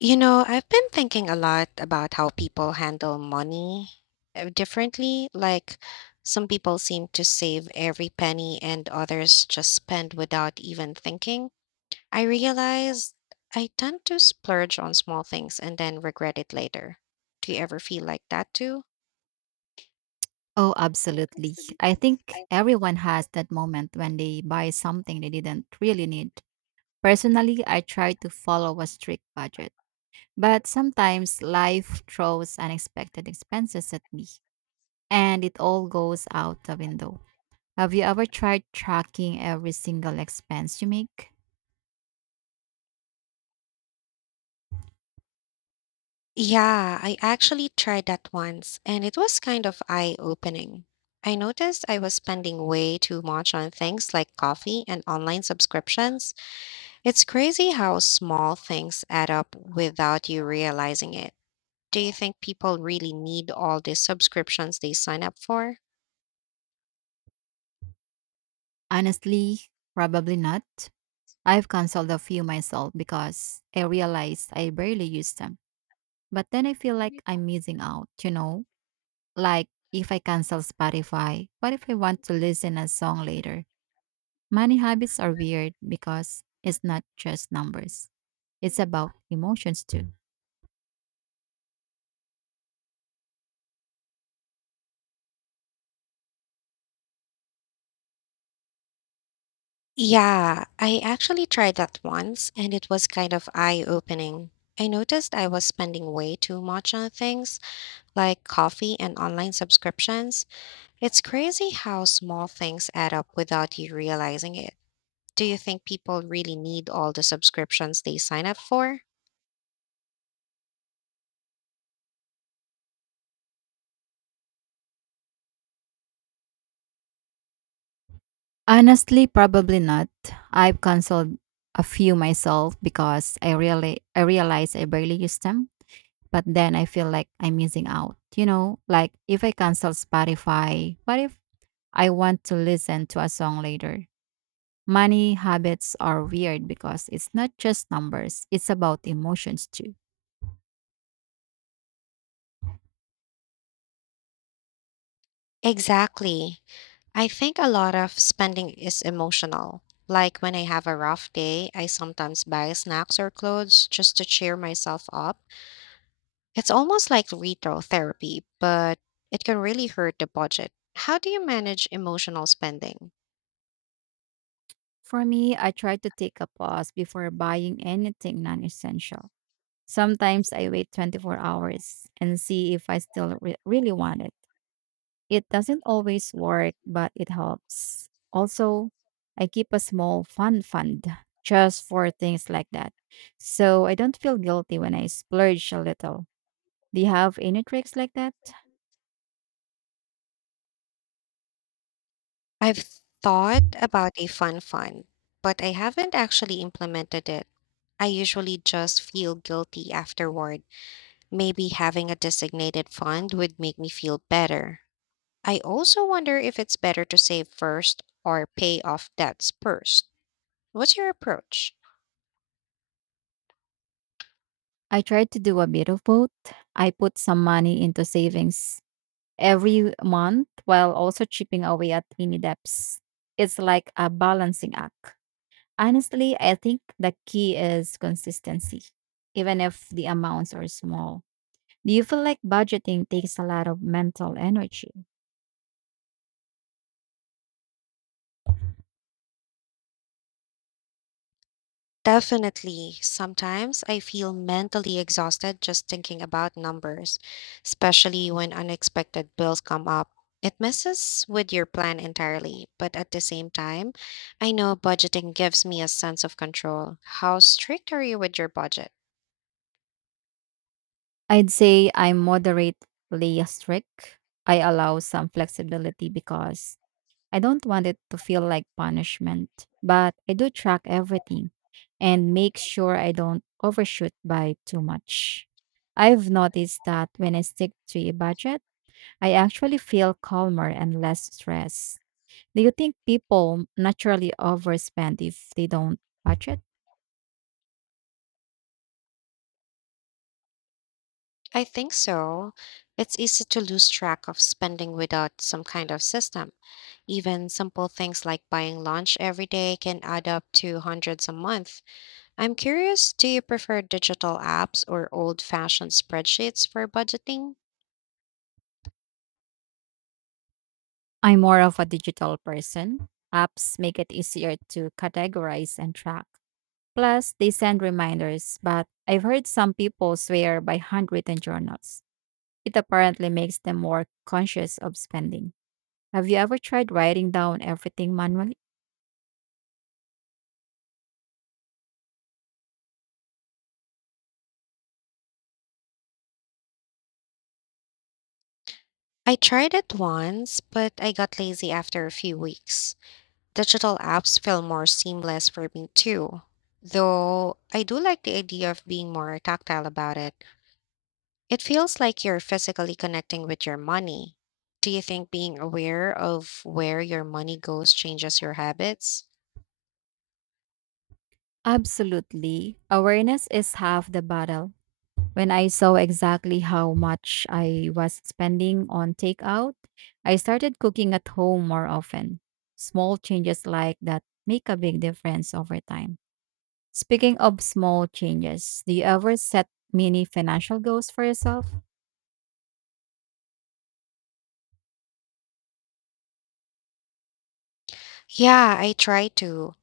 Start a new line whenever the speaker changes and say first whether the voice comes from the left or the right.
left: You know, I've been thinking a lot about how people handle money differently. Like, some people seem to save every penny, and others just spend without even thinking. I realize I tend to splurge on small things and then regret it later. Do you ever feel like that too?
right: Oh,
left: Oh,
right: absolutely.
left: absolutely.
right: I think
left: I
right: everyone has that moment when they buy something they didn't really need. Personally, I try to follow a strict budget, but sometimes life throws unexpected expenses at me and it all goes out the window. Have you ever tried tracking every single expense you make?
left: Yeah, I actually tried that once and it was kind of eye-opening. I noticed I was spending way too much on things like coffee and online subscriptions. It's crazy how small things add up without you realizing it. Do you think people really need all these subscriptions they sign up for?
right: Honestly, probably not. I've canceled a few myself because I realized I barely use them. But then I feel like I'm missing out, you know? Like if I cancel Spotify, what if I want to listen a song later? Money habits are weird because it's not just numbers. It's about emotions too.
left: Yeah, I actually tried that once and it was kind of eye-opening. I noticed I was spending way too much on things like coffee and online subscriptions. It's crazy how small things add up without you realizing it. Do you think people really need all the subscriptions they sign up for?
right: Honestly, probably not. I've canceled a few myself because I realize I barely use them, but then I feel like I'm missing out. You know, like if I cancel Spotify, what if I want to listen to a song later? Money habits are weird because it's not just numbers, it's about emotions too.
left: Exactly. I think a lot of spending is emotional. Like when I have a rough day, I sometimes buy snacks or clothes just to cheer myself up. It's almost like retail therapy, but it can really hurt the budget. How do you manage emotional spending?
right: For me, I try to take a pause before buying anything non essential. Sometimes I wait 24 hours and see if I still really want it. It doesn't always work, but it helps. Also, I keep a small fun fund just for things like that. So I don't feel guilty when I splurge a little. Do you have any tricks like that?
left: I've thought about a fun fund, but I haven't actually implemented it. I usually just feel guilty afterward. Maybe having a designated fund would make me feel better. I also wonder if it's better to save first or pay off debts first. What's your approach?
right: I tried to do a bit of both. I put some money into savings every month while also chipping away at tiny debts. It's like a balancing act. Honestly, I think the key is consistency, even if the amounts are small. Do you feel like budgeting takes a lot of mental energy?
left: Definitely. Sometimes I feel mentally exhausted just thinking about numbers, especially when unexpected bills come up. It messes with your plan entirely, but at the same time, I know budgeting gives me a sense of control. How strict are you with your budget?
right: I'd say I'm moderately strict. I allow some flexibility because I don't want it to feel like punishment, but I do track everything and make sure I don't overshoot by too much. I've noticed that when I stick to a budget, I actually feel calmer and less stressed. Do you think people naturally overspend if they don't budget?
left: I think so. It's easy to lose track of spending without some kind of system. Even simple things like buying lunch every day can add up to hundreds a month. I'm curious, do you prefer digital apps or old-fashioned spreadsheets for budgeting?
right: I'm more of a digital person. Apps make it easier to categorize and track. Plus, they send reminders, but I've heard some people swear by handwritten journals. It apparently makes them more conscious of spending. Have you ever tried writing down everything manually?
left: I tried it once, but I got lazy after a few weeks. Digital apps feel more seamless for me too, though I do like the idea of being more tactile about it. It feels like you're physically connecting with your money. Do you think being aware of where your money goes changes your habits?
right: Absolutely. Awareness is half the battle. When I saw exactly how much I was spending on takeout, I started cooking at home more often. Small changes like that make a big difference over time. Speaking of small changes, do you ever set mini financial goals for yourself?
left: Yeah, I try to,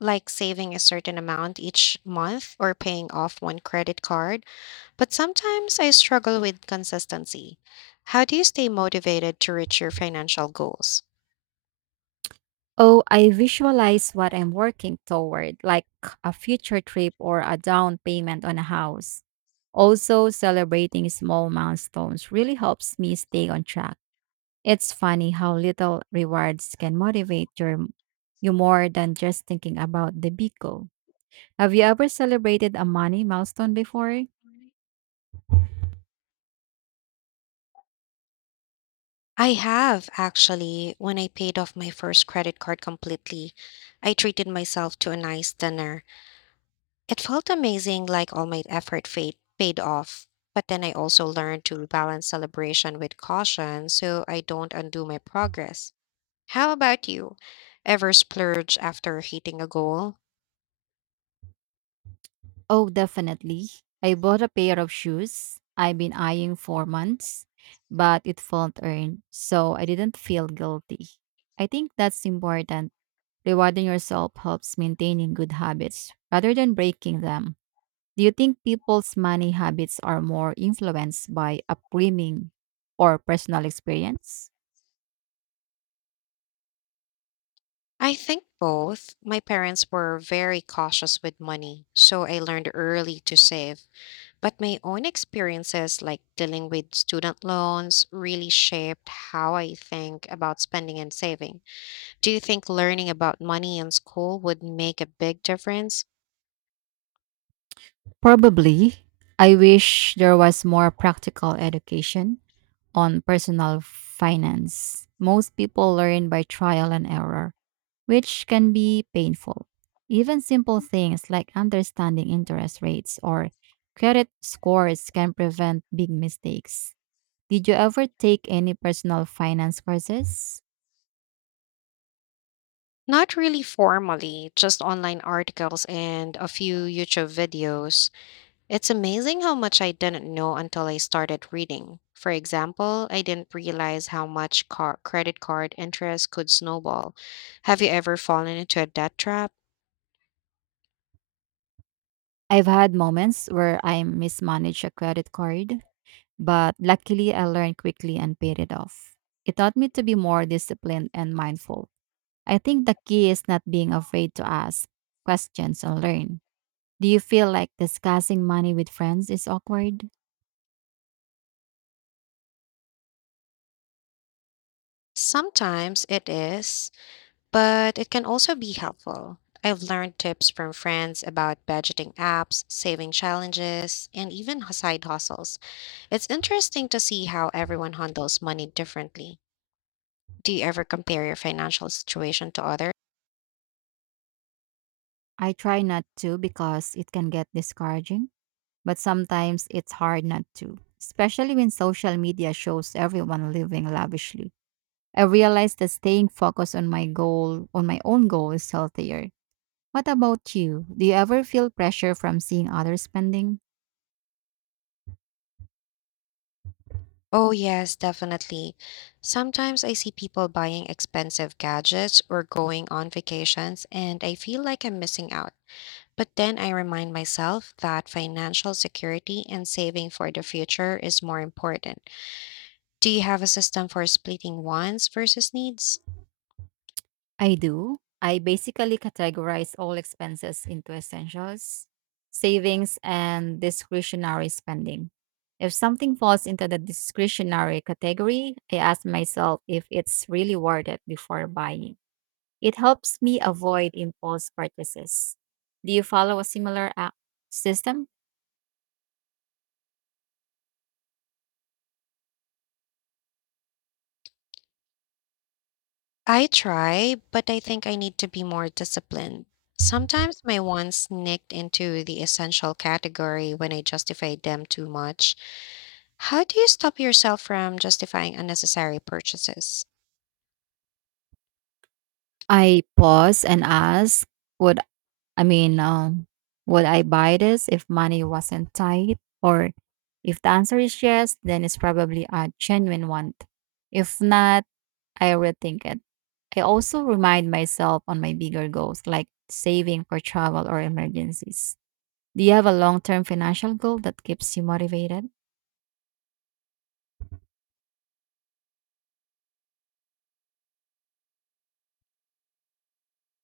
left: like saving a certain amount each month or paying off one credit card, but sometimes I struggle with consistency. How do you stay motivated to reach your financial goals?
right: Oh, I visualize what I'm working toward, like a future trip or a down payment on a house. Also, celebrating small milestones really helps me stay on track. It's funny how little rewards can motivate you more than just thinking about the big goal. Have you ever celebrated a money milestone before?
left: I have actually, when I paid off my first credit card completely, I treated myself to a nice dinner. It felt amazing, like all my effort paid off. But then I also learned to balance celebration with caution so I don't undo my progress. How about you? Ever splurge after hitting a goal?
right: Oh, definitely. I bought a pair of shoes I've been eyeing for months, but it felt earned, so I didn't feel guilty. I think that's important. Rewarding yourself helps maintaining good habits rather than breaking them. Do you think people's money habits are more influenced by upbringing or personal experience?
left: I think both. My parents were very cautious with money, so I learned early to save. But my own experiences, like dealing with student loans, really shaped how I think about spending and saving. Do you think learning about money in school would make a big difference?
right: Probably. I wish there was more practical education on personal finance. Most people learn by trial and error, which can be painful. Even simple things like understanding interest rates or credit scores can prevent big mistakes. Did you ever take any personal finance courses?
left: Not really formally, just online articles and a few YouTube videos. It's amazing how much I didn't know until I started reading. For example, I didn't realize how much credit card interest could snowball. Have you ever fallen into a debt trap?
right: I've had moments where I mismanaged a credit card, but luckily I learned quickly and paid it off. It taught me to be more disciplined and mindful. I think the key is not being afraid to ask questions and learn. Do you feel like discussing money with friends is awkward?
left: Sometimes it is, but it can also be helpful. I've learned tips from friends about budgeting apps, saving challenges, and even side hustles. It's interesting to see how everyone handles money differently. Do you ever compare your financial situation to others?
right: I try not to because it can get discouraging, but sometimes it's hard not to, especially when social media shows everyone living lavishly. I realize that staying focused on my goal, on my own goal, is healthier. What about you? Do you ever feel pressure from seeing others spending?
left: Oh, yes, definitely. Sometimes I see people buying expensive gadgets or going on vacations, and I feel like I'm missing out. But then I remind myself that financial security and saving for the future is more important. Do you have a system for splitting wants versus needs?
right: I do. I basically categorize all expenses into essentials, savings, and discretionary spending. If something falls into the discretionary category, I ask myself if it's really worth it before buying. It helps me avoid impulse purchases. Do you follow a similar app system?
left: I try, but I think I need to be more disciplined. Sometimes my wants sneaked into the essential category when I justified them too much. How do you stop yourself from justifying unnecessary purchases?
right: I pause and ask, would I mean, um, would I buy this if money wasn't tight? Or if the answer is yes, then it's probably a genuine want. If not, I rethink it. I also remind myself on my bigger goals, like saving for travel or emergencies. Do you have a long term financial goal that keeps you motivated?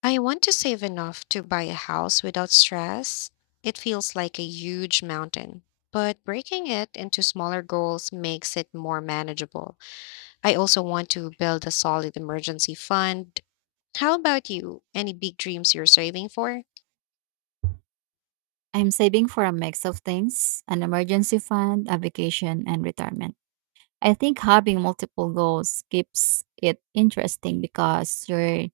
left: I want to save enough to buy a house without stress. It feels like a huge mountain, but breaking it into smaller goals makes it more manageable. I also want to build a solid emergency fund. How about you? Any big dreams you're saving for?
right: I'm saving for a mix of things an emergency fund, a vacation, and retirement. I think having multiple goals keeps it interesting because you're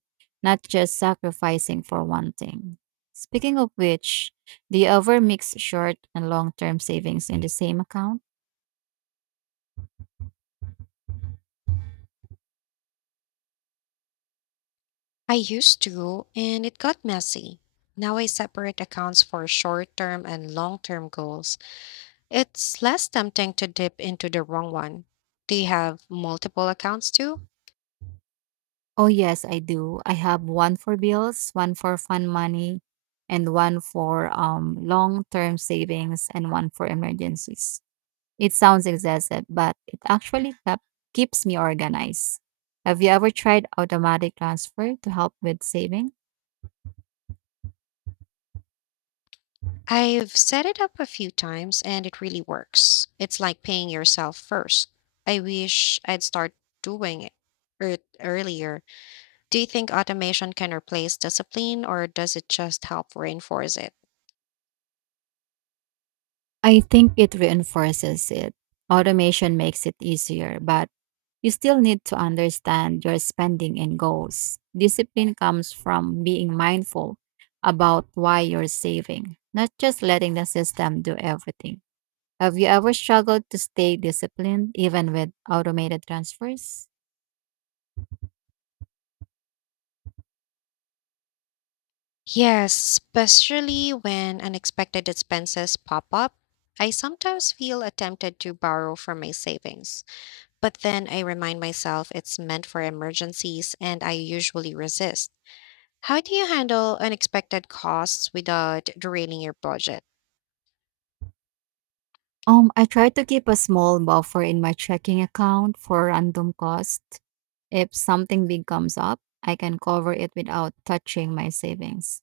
right: not just sacrificing for one thing. Speaking of which, do you ever mix short and long term savings in the same account?
left: I used to, and it got messy. Now I separate accounts for short term and long term goals. It's less tempting to dip into the wrong one. Do you have multiple accounts too?
right: Oh, yes, I do. I have one for bills, one for fun money, and one for long term savings, and one for emergencies. It sounds excessive, but it actually keeps me organized. Have you ever tried automatic transfer to help with saving?
left: I've set it up a few times and it really works. It's like paying yourself first. I wish I'd start doing it earlier. Do you think automation can replace discipline or does it just help reinforce it?
right: I think it reinforces it. Automation makes it easier, but you still need to understand your spending and goals. Discipline comes from being mindful about why you're saving, not just letting the system do everything. Have you ever struggled to stay disciplined even with automated transfers?
left: Yes, especially when unexpected expenses pop up. I sometimes feel tempted to borrow from my savings, but then I remind myself it's meant for emergencies and I usually resist. How do you handle unexpected costs without derailing your budget?
right: I try to keep a small buffer in my checking account for random costs. If something big comes up, I can cover it without touching my savings.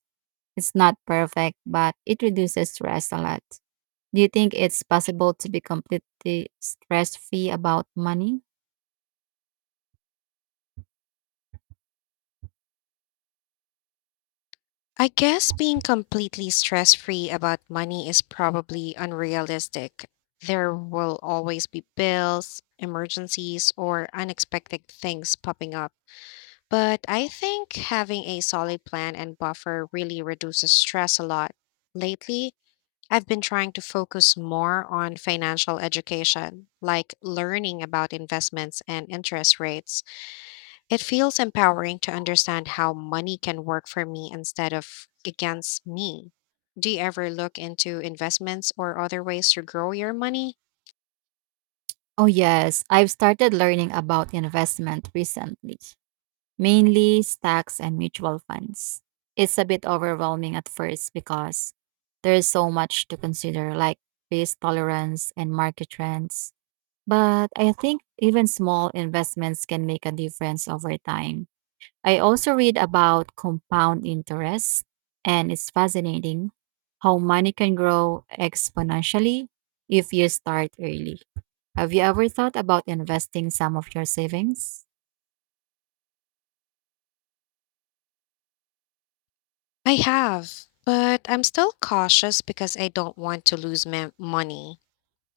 right: It's not perfect, but it reduces stress a lot. Do you think it's possible to be completely stress free about money?
left: I guess being completely stress free about money is probably unrealistic. There will always be bills, emergencies, or unexpected things popping up. But I think having a solid plan and buffer really reduces stress a lot. Lately, I've been trying to focus more on financial education, like learning about investments and interest rates. It feels empowering to understand how money can work for me instead of against me. Do you ever look into investments or other ways to grow your money?
right: Oh, yes. I've started learning about investment recently, mainly stocks and mutual funds. It's a bit overwhelming at first because there is so much to consider, like risk tolerance and market trends. But I think even small investments can make a difference over time. I also read about compound interest, and it's fascinating how money can grow exponentially if you start early. Have you ever thought about investing some of your savings?
left: I have, but I'm still cautious because I don't want to lose my money.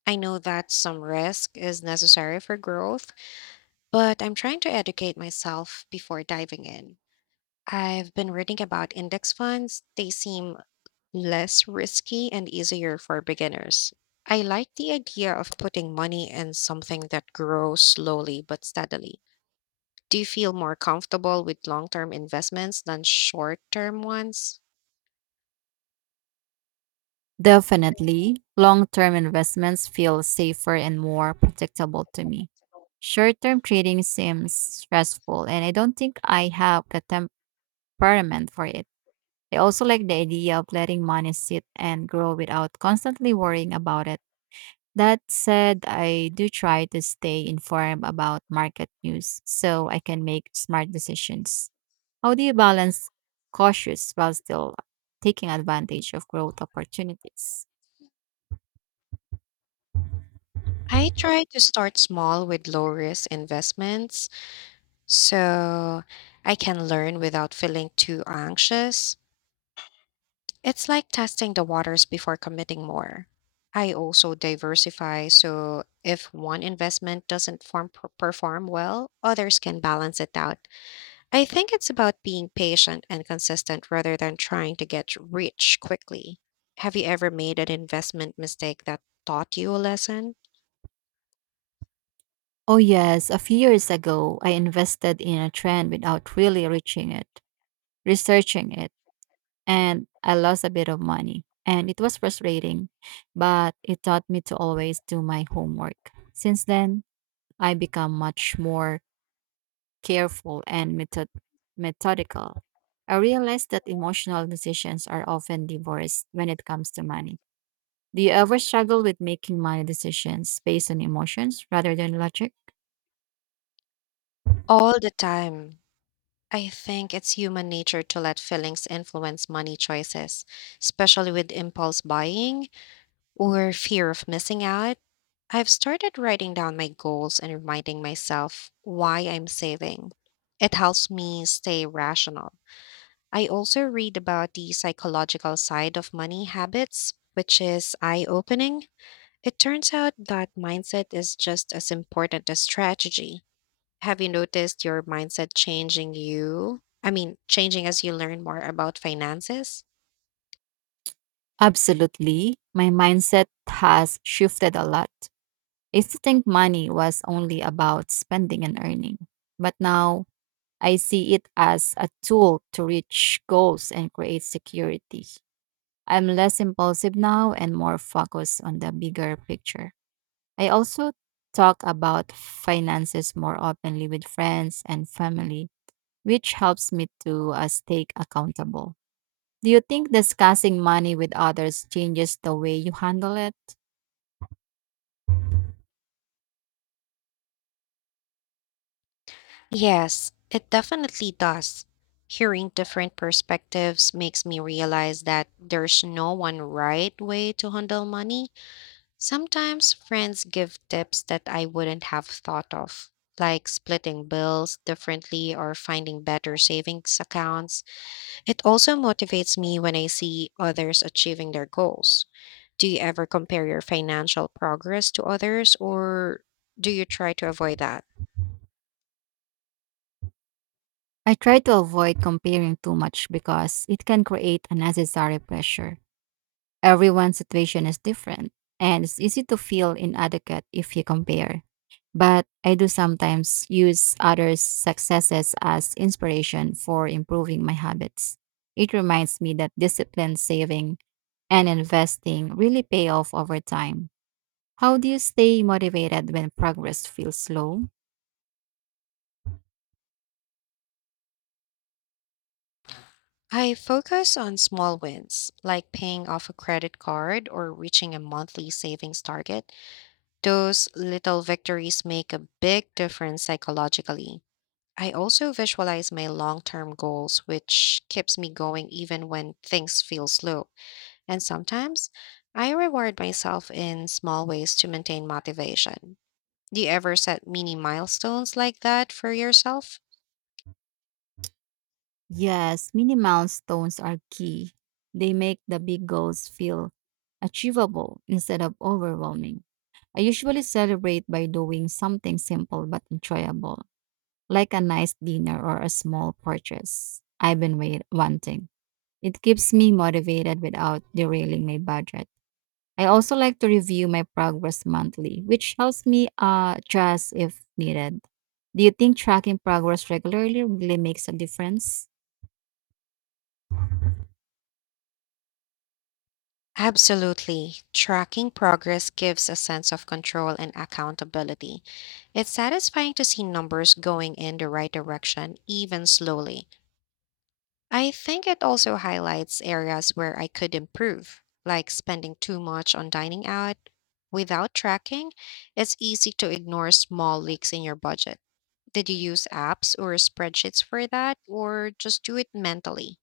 left: I know that some risk is necessary for growth, but I'm trying to educate myself before diving in. I've been reading about index funds. They seem less risky and easier for beginners. I like the idea of putting money in something that grows slowly but steadily. Do you feel more comfortable with long term investments than short term ones?
right: Definitely, long term investments feel safer and more predictable to me. Short term trading seems stressful, and I don't think I have the temperament for it. I also like the idea of letting money sit and grow without constantly worrying about it. That said, I do try to stay informed about market news so I can make smart decisions. How do you balance cautious while still taking advantage of growth opportunities?
left: I try to start small with low risk investments so I can learn without feeling too anxious. It's like testing the waters before committing more. I also diversify so if one investment doesn't perform well, others can balance it out. I think it's about being patient and consistent rather than trying to get rich quickly. Have you ever made an investment mistake that taught you a lesson?
right: Oh, yes. A few years ago, I invested in a trend without really researching it, and I lost a bit of money. And it was frustrating, but it taught me to always do my homework. Since then, I become much more careful and methodical. I realized that emotional decisions are often divorced when it comes to money. Do you ever struggle with making money decisions based on emotions rather than logic?
left: All the time. I think it's human nature to let feelings influence money choices, especially with impulse buying or fear of missing out. I've started writing down my goals and reminding myself why I'm saving. It helps me stay rational. I also read about the psychological side of money habits, which is eye opening. It turns out that mindset is just as important as strategy. Have you noticed your mindset changing you? I mean, changing as you learn more about finances?
right: Absolutely. My mindset has shifted a lot. I used to think money was only about spending and earning, but now I see it as a tool to reach goals and create security. I'm less impulsive now and more focused on the bigger picture. I also talk about finances more openly with friends and family, which helps me to stay accountable. Do you think discussing money with others changes the way you handle it?
left: Yes, it definitely does. Hearing different perspectives makes me realize that there's no one right way to handle money. Sometimes friends give tips that I wouldn't have thought of, like splitting bills differently or finding better savings accounts. It also motivates me when I see others achieving their goals. Do you ever compare your financial progress to others or do you try to avoid that?
right: I try to avoid comparing too much because it can create unnecessary pressure. Everyone's situation is different, and it's easy to feel inadequate if you compare. But I do sometimes use others' successes as inspiration for improving my habits. It reminds me that discipline, saving, and investing really pay off over time. How do you stay motivated when progress feels slow?
left: I focus on small wins, like paying off a credit card or reaching a monthly savings target. Those little victories make a big difference psychologically. I also visualize my long term goals, which keeps me going even when things feel slow. And sometimes I reward myself in small ways to maintain motivation. Do you ever set mini milestones like that for yourself?
right: Yes, mini milestones are key. They make the big goals feel achievable instead of overwhelming. I usually celebrate by doing something simple but enjoyable, like a nice dinner or a small purchase I've been wanting. It keeps me motivated without derailing my budget. I also like to review my progress monthly, which helps me adjust if needed. Do you think tracking progress regularly really makes a difference?
left: Absolutely. Tracking progress gives a sense of control and accountability. It's satisfying to see numbers going in the right direction, even slowly. I think it also highlights areas where I could improve, like spending too much on dining out. Without tracking, it's easy to ignore small leaks in your budget. Did you use apps or spreadsheets for that, or just do it mentally?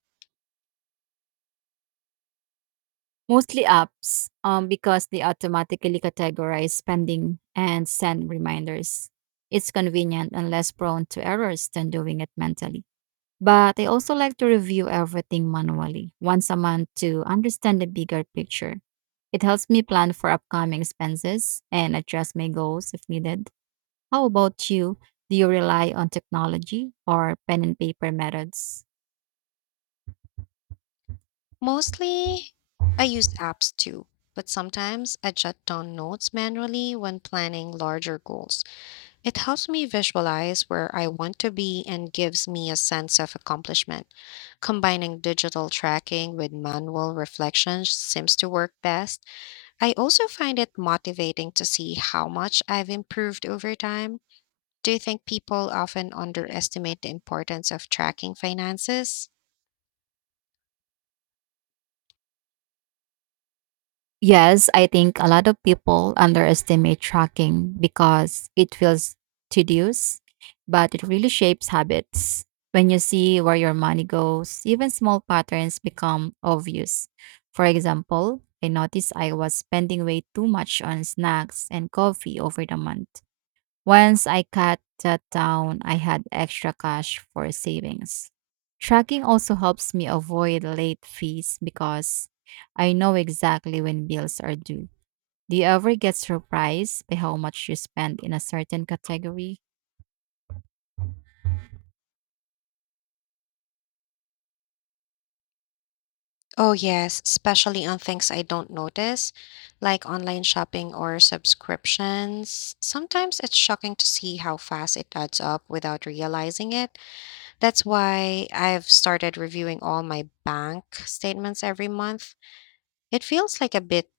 right: Mostly apps, because they automatically categorize spending and send reminders. It's convenient and less prone to errors than doing it mentally. But I also like to review everything manually once a month to understand the bigger picture. It helps me plan for upcoming expenses and adjust my goals if needed. How about you? Do you rely on technology or pen and paper methods?
left: Mostly, I use apps too, but sometimes I jot down notes manually when planning larger goals. It helps me visualize where I want to be and gives me a sense of accomplishment. Combining digital tracking with manual reflection seems to work best. I also find it motivating to see how much I've improved over time. Do you think people often underestimate the importance of tracking finances?
right: Yes, I think a lot of people underestimate tracking because it feels tedious, but it really shapes habits. When you see where your money goes, even small patterns become obvious. For example, I noticed I was spending way too much on snacks and coffee over the month. Once I cut that down, I had extra cash for savings. Tracking also helps me avoid late fees because I know exactly when bills are due. Do you ever get surprised by how much you spend in a certain category?
left: Oh, yes, especially on things I don't notice, like online shopping or subscriptions. Sometimes it's shocking to see how fast it adds up without realizing it. That's why I've started reviewing all my bank statements every month. It feels like a bit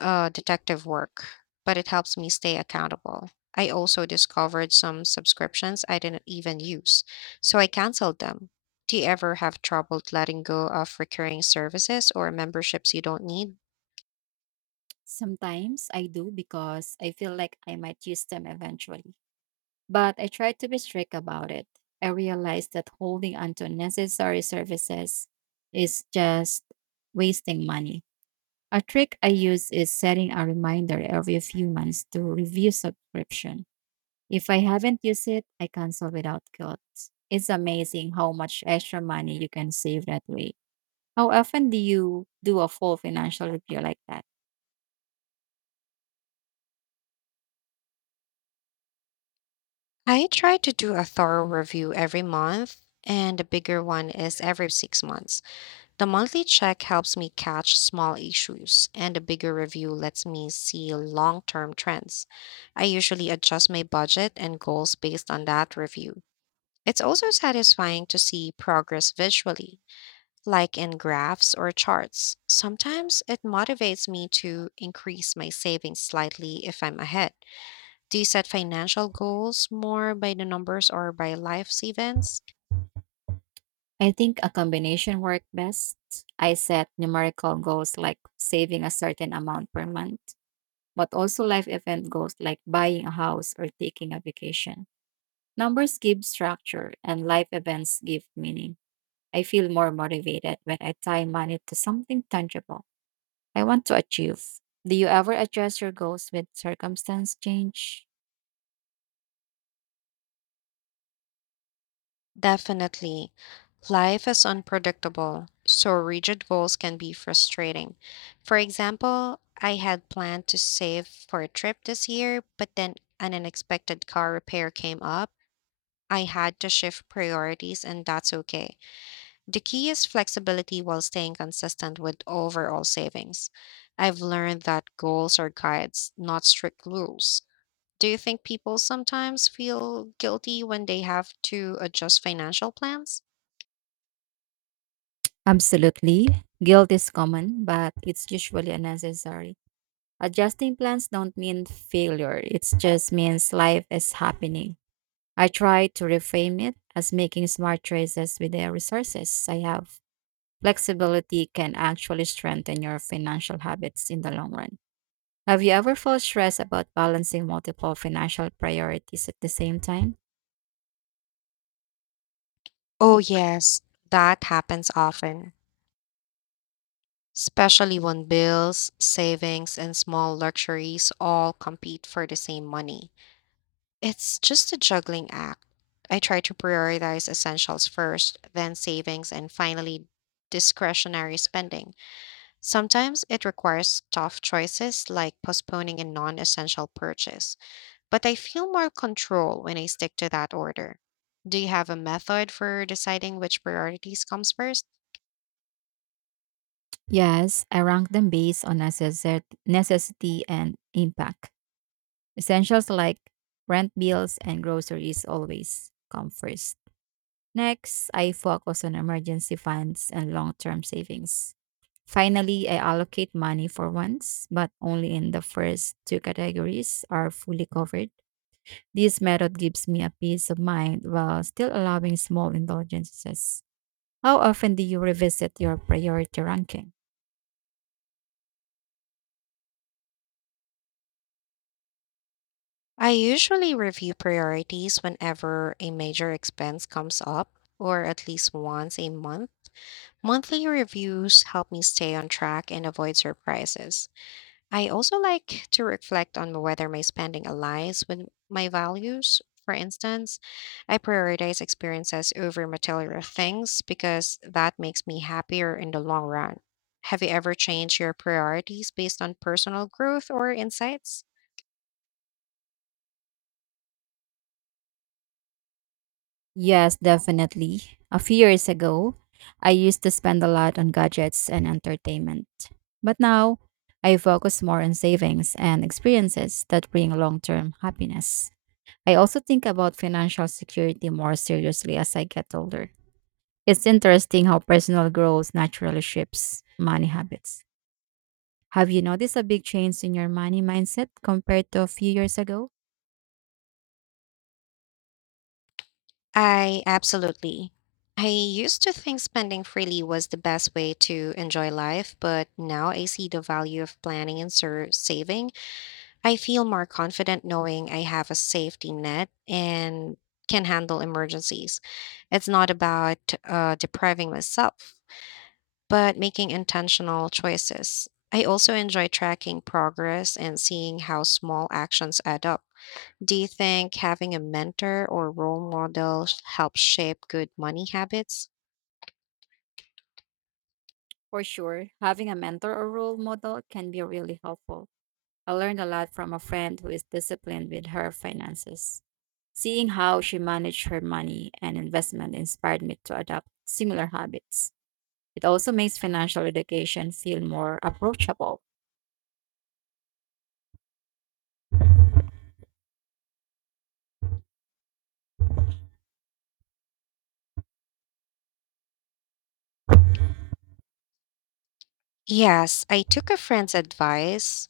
left: detective work, but it helps me stay accountable. I also discovered some subscriptions I didn't even use, so I canceled them. Do you ever have trouble letting go of recurring services or memberships you don't need?
right: Sometimes I do because I feel like I might use them eventually. But I try to be strict about it. I realize that holding onto unnecessary services is just wasting money. A trick I use is setting a reminder every few months to review subscription. If I haven't used it, I cancel without guilt. It's amazing how much extra money you can save that way. How often do you do a full financial review like that?
left: I try to do a thorough review every month, and a bigger one is every 6 months. The monthly check helps me catch small issues, and the bigger review lets me see long term trends. I usually adjust my budget and goals based on that review. It's also satisfying to see progress visually, like in graphs or charts. Sometimes it motivates me to increase my savings slightly if I'm ahead. Do you set financial goals more by the numbers or by life's events?
right: I think a combination works best. I set numerical goals like saving a certain amount per month, but also life event goals like buying a house or taking a vacation. Numbers give structure and life events give meaning. I feel more motivated when I tie money to something tangible I want to achieve. Do you ever adjust your goals with circumstance change?
left: Definitely. Life is unpredictable, so rigid goals can be frustrating. For example, I had planned to save for a trip this year, but then an unexpected car repair came up. I had to shift priorities, and that's okay. The key is flexibility while staying consistent with overall savings. I've learned that goals are guides, not strict rules. Do you think people sometimes feel guilty when they have to adjust financial plans?
right: Absolutely. Guilt is common, but it's usually unnecessary. Adjusting plans don't mean failure, it just means life is happening. I try to reframe it as making smart choices with the resources I have. Flexibility can actually strengthen your financial habits in the long run. Have you ever felt stressed about balancing multiple financial priorities at the same time?
left: Oh, yes, that happens often, especially when bills, savings, and small luxuries all compete for the same money. It's just a juggling act. I try to prioritize essentials first, then savings, and finally discretionary spending. Sometimes it requires tough choices like postponing a non essential purchase, but I feel more control when I stick to that order. Do you have a method for deciding which priorities comes first?
right: Yes, I rank them based on necessity and impact. Essentials like rent bills and groceries always come first. Next, I focus on emergency funds and long term savings. Finally, I allocate money for once, but only in the first two categories are fully covered. This method gives me a peace of mind while still allowing small indulgences. How often do you revisit your priority ranking?
left: I usually review priorities whenever a major expense comes up, or at least once a month. Monthly reviews help me stay on track and avoid surprises. I also like to reflect on whether my spending aligns with my values. For instance, I prioritize experiences over material things because that makes me happier in the long run. Have you ever changed your priorities based on personal growth or insights?
right: Yes, definitely. A few years ago, I used to spend a lot on gadgets and entertainment. But now, I focus more on savings and experiences that bring long term happiness. I also think about financial security more seriously as I get older. It's interesting how personal growth naturally shapes money habits. Have you noticed a big change in your money mindset compared to a few years ago?
left: I absolutely. I used to think spending freely was the best way to enjoy life, but now I see the value of planning and saving. I feel more confident knowing I have a safety net and can handle emergencies. It's not about depriving myself, but making intentional choices. I also enjoy tracking progress and seeing how small actions add up. Do you think having a mentor or role model helps shape good money habits?
right: For sure, having a mentor or role model can be really helpful. I learned a lot from a friend who is disciplined with her finances. Seeing how she managed her money and investment inspired me to adopt similar habits. It also makes financial education feel more approachable.
left: Yes, I took a friend's advice